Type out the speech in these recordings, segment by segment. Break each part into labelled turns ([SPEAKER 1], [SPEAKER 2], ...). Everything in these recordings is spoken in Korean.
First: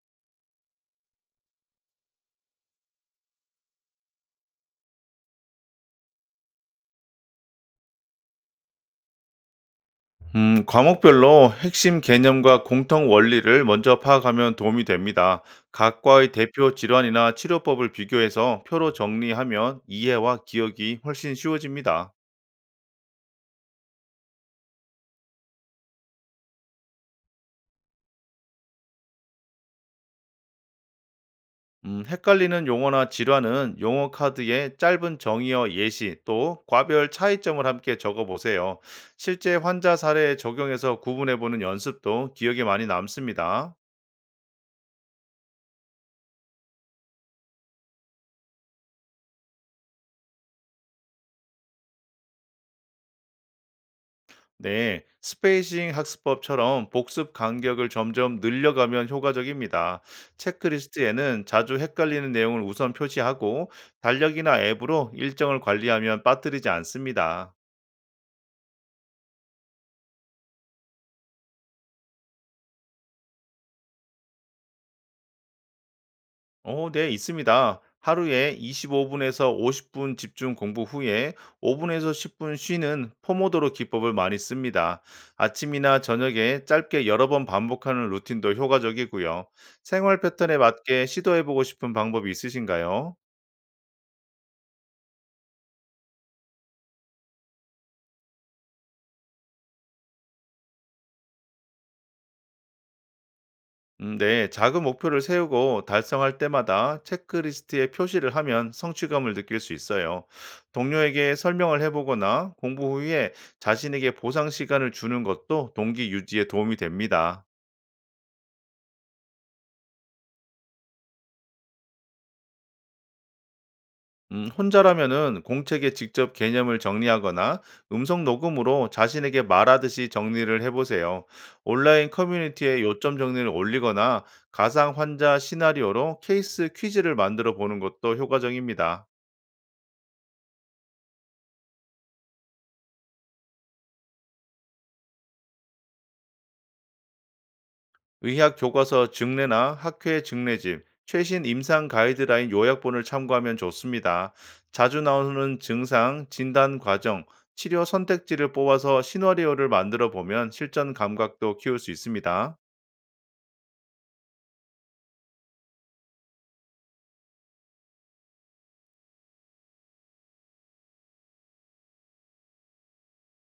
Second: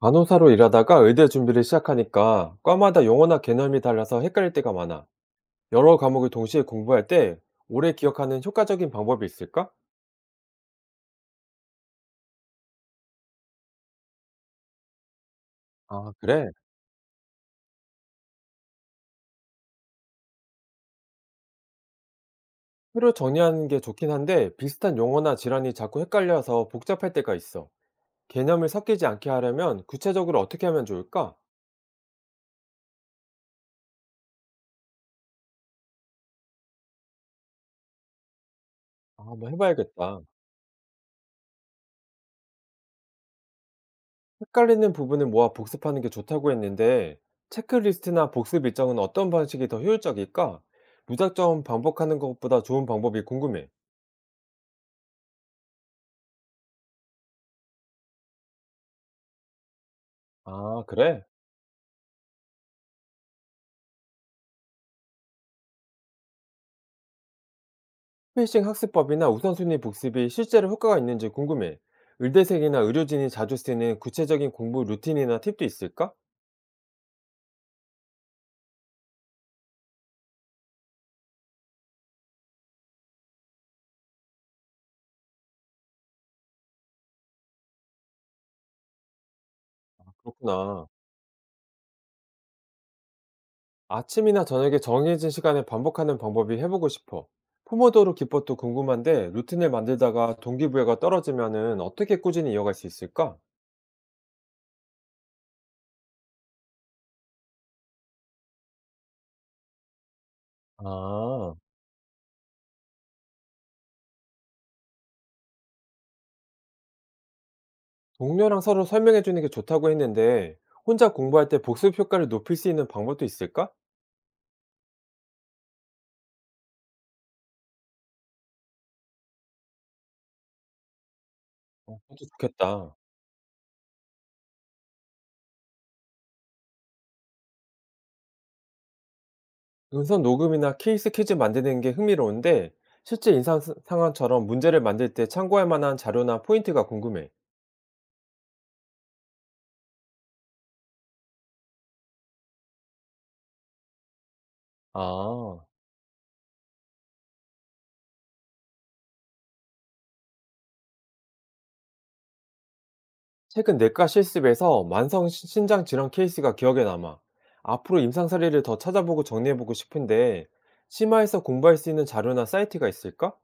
[SPEAKER 1] 간호사로 일하다가 의대 준비를 시작하니까 과마다 용어나 개념이 달라서 헷갈릴 때가 많아. 여러 과목을 동시에 공부할 때 오래 기억하는 효과적인 방법이 있을까?
[SPEAKER 2] 과목별로 핵심 개념과 공통 원리를 먼저 파악하면 도움이 됩니다.
[SPEAKER 1] 아,
[SPEAKER 2] 각과의
[SPEAKER 1] 그래?
[SPEAKER 2] 대표 질환이나 치료법을 비교해서 표로 정리하면 이해와 기억이 훨씬 쉬워집니다.
[SPEAKER 1] 표로 정리하는 게 좋긴 한데 비슷한 용어나 질환이 자꾸 헷갈려서 복잡할 때가 있어. 개념을 섞이지 않게 하려면 구체적으로 어떻게 하면 좋을까?
[SPEAKER 2] 헷갈리는 용어나 질환은 용어 카드에 짧은 정의어 예시 또 과별 차이점을 함께 적어보세요.
[SPEAKER 1] 아, 한번
[SPEAKER 2] 실제 환자
[SPEAKER 1] 해봐야겠다.
[SPEAKER 2] 사례에 적용해서 구분해보는 연습도 기억에 많이 남습니다.
[SPEAKER 1] 헷갈리는 부분을 모아 복습하는 게 좋다고 했는데 체크리스트나 복습 일정은 어떤 방식이 더 효율적일까? 무작정 반복하는 것보다 좋은 방법이 궁금해.
[SPEAKER 2] 네, 스페이싱 학습법처럼 복습 간격을 점점 늘려가면 효과적입니다.
[SPEAKER 1] 아, 그래?
[SPEAKER 2] 체크리스트에는 자주 헷갈리는 내용을 우선 표시하고 달력이나 앱으로 일정을 관리하면 빠뜨리지 않습니다.
[SPEAKER 1] 회싱 학습법이나 우선순위 복습이 실제로 효과가 있는지 궁금해. 의대생이나 의료진이 자주 쓰는 구체적인 공부 루틴이나 팁도 있을까?
[SPEAKER 2] 네, 있습니다. 하루에 25분에서 50분 집중 공부 후에 5분에서 10분 쉬는 포모도로 기법을 많이 씁니다. 아침이나 저녁에 짧게 여러 번 반복하는 루틴도 효과적이고요. 생활 패턴에
[SPEAKER 1] 그렇구나.
[SPEAKER 2] 맞게 시도해보고 싶은 방법이 있으신가요?
[SPEAKER 1] 아침이나 저녁에 정해진 시간에 반복하는 방법이 해보고 싶어. 포모도로 기법도 궁금한데 루틴을 만들다가 동기부여가 떨어지면은 어떻게 꾸준히 이어갈 수 있을까?
[SPEAKER 2] 네, 작은 목표를 세우고 달성할 때마다 체크리스트에 표시를 하면 성취감을 느낄 수 있어요. 동료에게
[SPEAKER 1] 아,
[SPEAKER 2] 설명을 해보거나 공부 후에 자신에게 보상 시간을 주는 것도 동기 유지에 도움이 됩니다.
[SPEAKER 1] 동료랑 서로 설명해주는 게 좋다고 했는데 혼자 공부할 때 복습 효과를 높일 수 있는 방법도 있을까?
[SPEAKER 2] 혼자라면은 공책에 직접 개념을 정리하거나 음성 녹음으로 자신에게 말하듯이 정리를 해보세요.
[SPEAKER 1] 어,
[SPEAKER 2] 온라인
[SPEAKER 1] 그것도
[SPEAKER 2] 커뮤니티에
[SPEAKER 1] 좋겠다.
[SPEAKER 2] 요점 정리를 올리거나 가상 환자 시나리오로 케이스 퀴즈를 만들어 보는 것도 효과적입니다.
[SPEAKER 1] 음성 녹음이나 케이스 퀴즈 만드는 게 흥미로운데 실제 상황처럼 문제를 만들 때 참고할 만한 자료나 포인트가 궁금해.
[SPEAKER 2] 의학 교과서 증례나 학회 증례집, 최신 임상 가이드라인 요약본을 참고하면 좋습니다. 자주 나오는
[SPEAKER 1] 아,
[SPEAKER 2] 증상, 진단 과정, 치료 선택지를 뽑아서 시나리오를 만들어 보면 실전 감각도 키울 수 있습니다.
[SPEAKER 1] 최근 내과 실습에서 만성 신장 질환 케이스가 기억에 남아. 앞으로 임상 사례를 더 찾아보고 정리해보고 싶은데 심화해서 공부할 수 있는 자료나 사이트가 있을까?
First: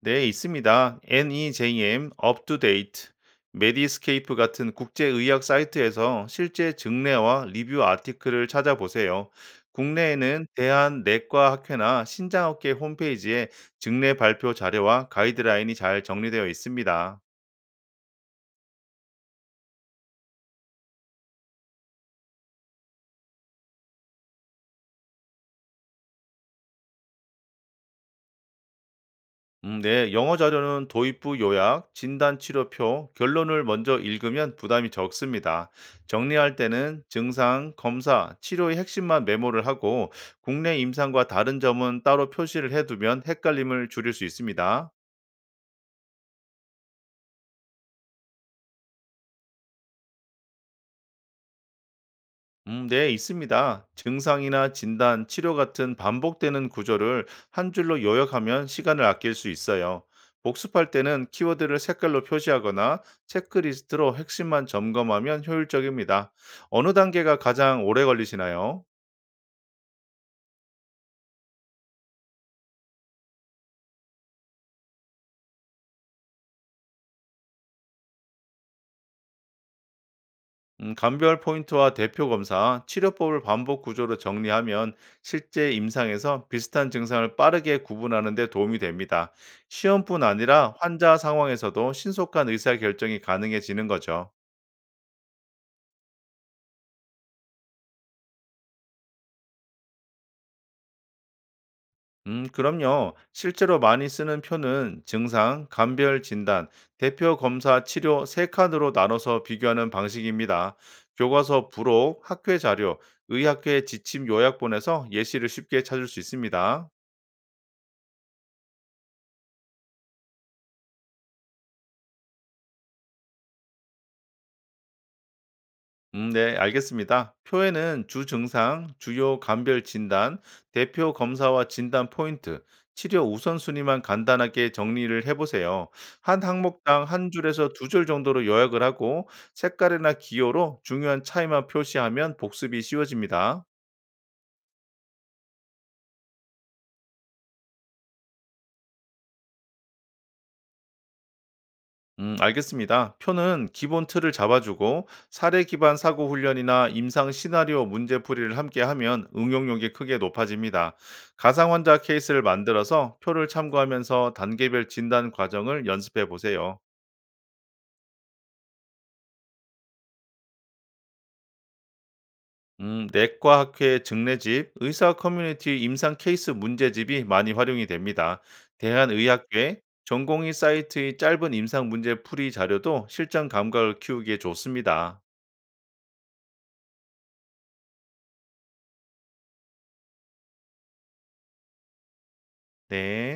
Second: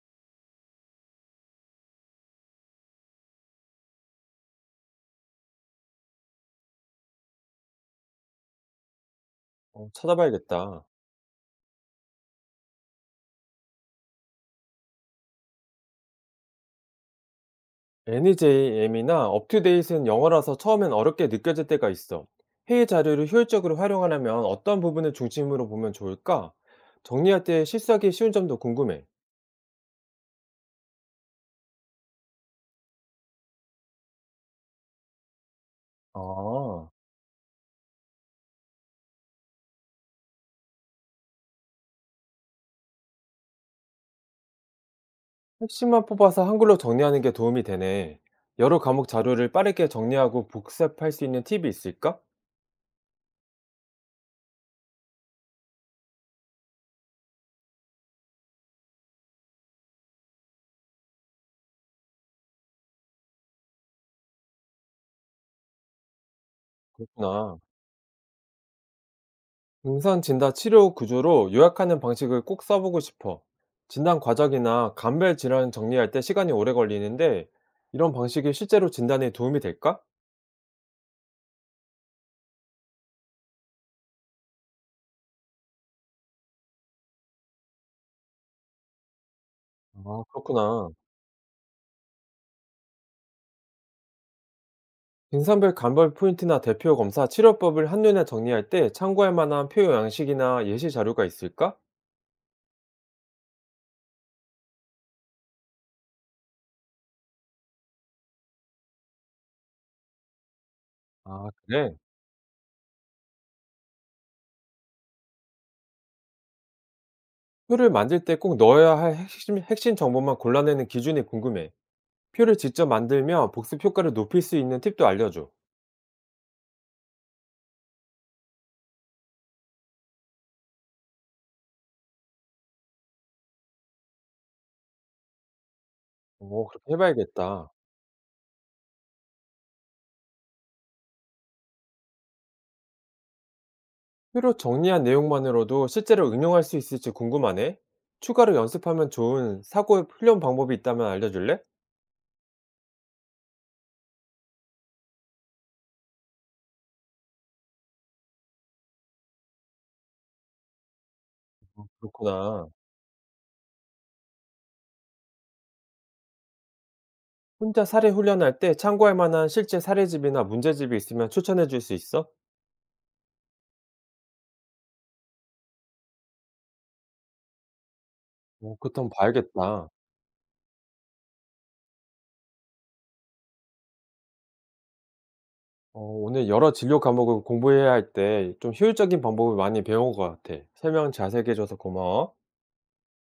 [SPEAKER 2] 네, 있습니다. NEJM, UpToDate, 메디스케이프 같은 국제의학 사이트에서 실제 증례와 리뷰 아티클을 찾아보세요.
[SPEAKER 1] 어,
[SPEAKER 2] 국내에는
[SPEAKER 1] 찾아봐야겠다.
[SPEAKER 2] 대한내과학회나 신장학회 홈페이지에 증례 발표 자료와 가이드라인이 잘 정리되어 있습니다.
[SPEAKER 1] NEJM이나 업투데이트는 영어라서 처음엔 어렵게 느껴질 때가 있어. 회의 자료를 효율적으로 활용하려면 어떤 부분을 중심으로 보면 좋을까? 정리할 때 실수하기 쉬운 점도 궁금해.
[SPEAKER 2] 네. 영어 자료는 도입부 요약, 진단 치료표, 결론을 먼저 읽으면 부담이 적습니다. 정리할
[SPEAKER 1] 아,
[SPEAKER 2] 때는 증상, 검사, 치료의 핵심만 메모를 하고 국내 임상과 다른 점은 따로 표시를 해두면 헷갈림을 줄일 수 있습니다.
[SPEAKER 1] 핵심만 뽑아서 한글로 정리하는 게 도움이 되네. 여러 과목 자료를 빠르게 정리하고 복습할 수 있는 팁이 있을까?
[SPEAKER 2] 네, 있습니다. 증상이나 진단, 치료 같은 반복되는 구조를 한 줄로 요약하면 시간을 아낄 수 있어요. 복습할 때는 키워드를 색깔로 표시하거나 체크리스트로 핵심만 점검하면 효율적입니다. 어느 단계가
[SPEAKER 1] 그렇구나.
[SPEAKER 2] 가장 오래 걸리시나요?
[SPEAKER 1] 임상 진단 치료 구조로 요약하는 방식을 꼭 써보고 싶어. 진단 과정이나 감별 질환 정리할 때 시간이 오래 걸리는데 이런 방식이 실제로 진단에 도움이 될까?
[SPEAKER 2] 감별 포인트와 대표 검사, 치료법을 반복 구조로 정리하면 실제 임상에서 비슷한 증상을 빠르게 구분하는 데 도움이 됩니다. 시험뿐
[SPEAKER 1] 아,
[SPEAKER 2] 아니라
[SPEAKER 1] 그렇구나.
[SPEAKER 2] 환자 상황에서도 신속한 의사 결정이 가능해지는 거죠.
[SPEAKER 1] 등상별 감별 포인트나 대표 검사 치료법을 한눈에 정리할 때 참고할 만한 표요 양식이나 예시 자료가 있을까?
[SPEAKER 2] 그럼요. 실제로 많이 쓰는 표는 증상, 감별 진단, 대표 검사 치료 세 칸으로 나눠서 비교하는 방식입니다.
[SPEAKER 1] 아,
[SPEAKER 2] 교과서
[SPEAKER 1] 그래.
[SPEAKER 2] 부록, 학회 자료, 의학회 지침 요약본에서 예시를 쉽게 찾을 수 있습니다.
[SPEAKER 1] 표를 만들 때 꼭 넣어야 할 핵심 정보만 골라내는 기준이 궁금해. 표를 직접 만들면 복습 효과를 높일 수 있는 팁도 알려줘.
[SPEAKER 2] 네, 알겠습니다. 표에는 주 증상, 주요 감별 진단, 대표 검사와 진단 포인트, 치료 우선순위만 간단하게 정리를 해보세요. 한
[SPEAKER 1] 오, 그렇게
[SPEAKER 2] 항목당 한 줄에서
[SPEAKER 1] 해봐야겠다.
[SPEAKER 2] 두 줄 정도로 요약을 하고 색깔이나 기호로 중요한 차이만 표시하면 복습이 쉬워집니다.
[SPEAKER 1] 표로 정리한 내용만으로도 실제로 응용할 수 있을지 궁금하네. 추가로 연습하면 좋은 사고 훈련 방법이 있다면 알려줄래?
[SPEAKER 2] 알겠습니다. 표는 기본 틀을 잡아주고 사례 기반 사고 훈련이나 임상 시나리오 문제풀이를 함께 하면 응용력이 크게 높아집니다. 가상 환자 케이스를
[SPEAKER 1] 그렇구나.
[SPEAKER 2] 만들어서 표를 참고하면서 단계별 진단 과정을 연습해 보세요.
[SPEAKER 1] 혼자 사례 훈련할 때 참고할 만한 실제 사례집이나 문제집이 있으면 추천해 줄 수 있어?
[SPEAKER 2] 내과 학회 증례집, 의사 커뮤니티 임상 케이스 문제집이 많이 활용이 됩니다.
[SPEAKER 1] 어, 그럼
[SPEAKER 2] 대한의학회
[SPEAKER 1] 봐야겠다.
[SPEAKER 2] 전공의 사이트의 짧은 임상 문제풀이 자료도 실전 감각을 키우기에 좋습니다.
[SPEAKER 1] 어, 오늘 여러 진료 과목을 공부해야 할 때 좀 효율적인 방법을 많이 배운 것 같아. 설명 자세히 해줘서 고마워.
[SPEAKER 2] 네.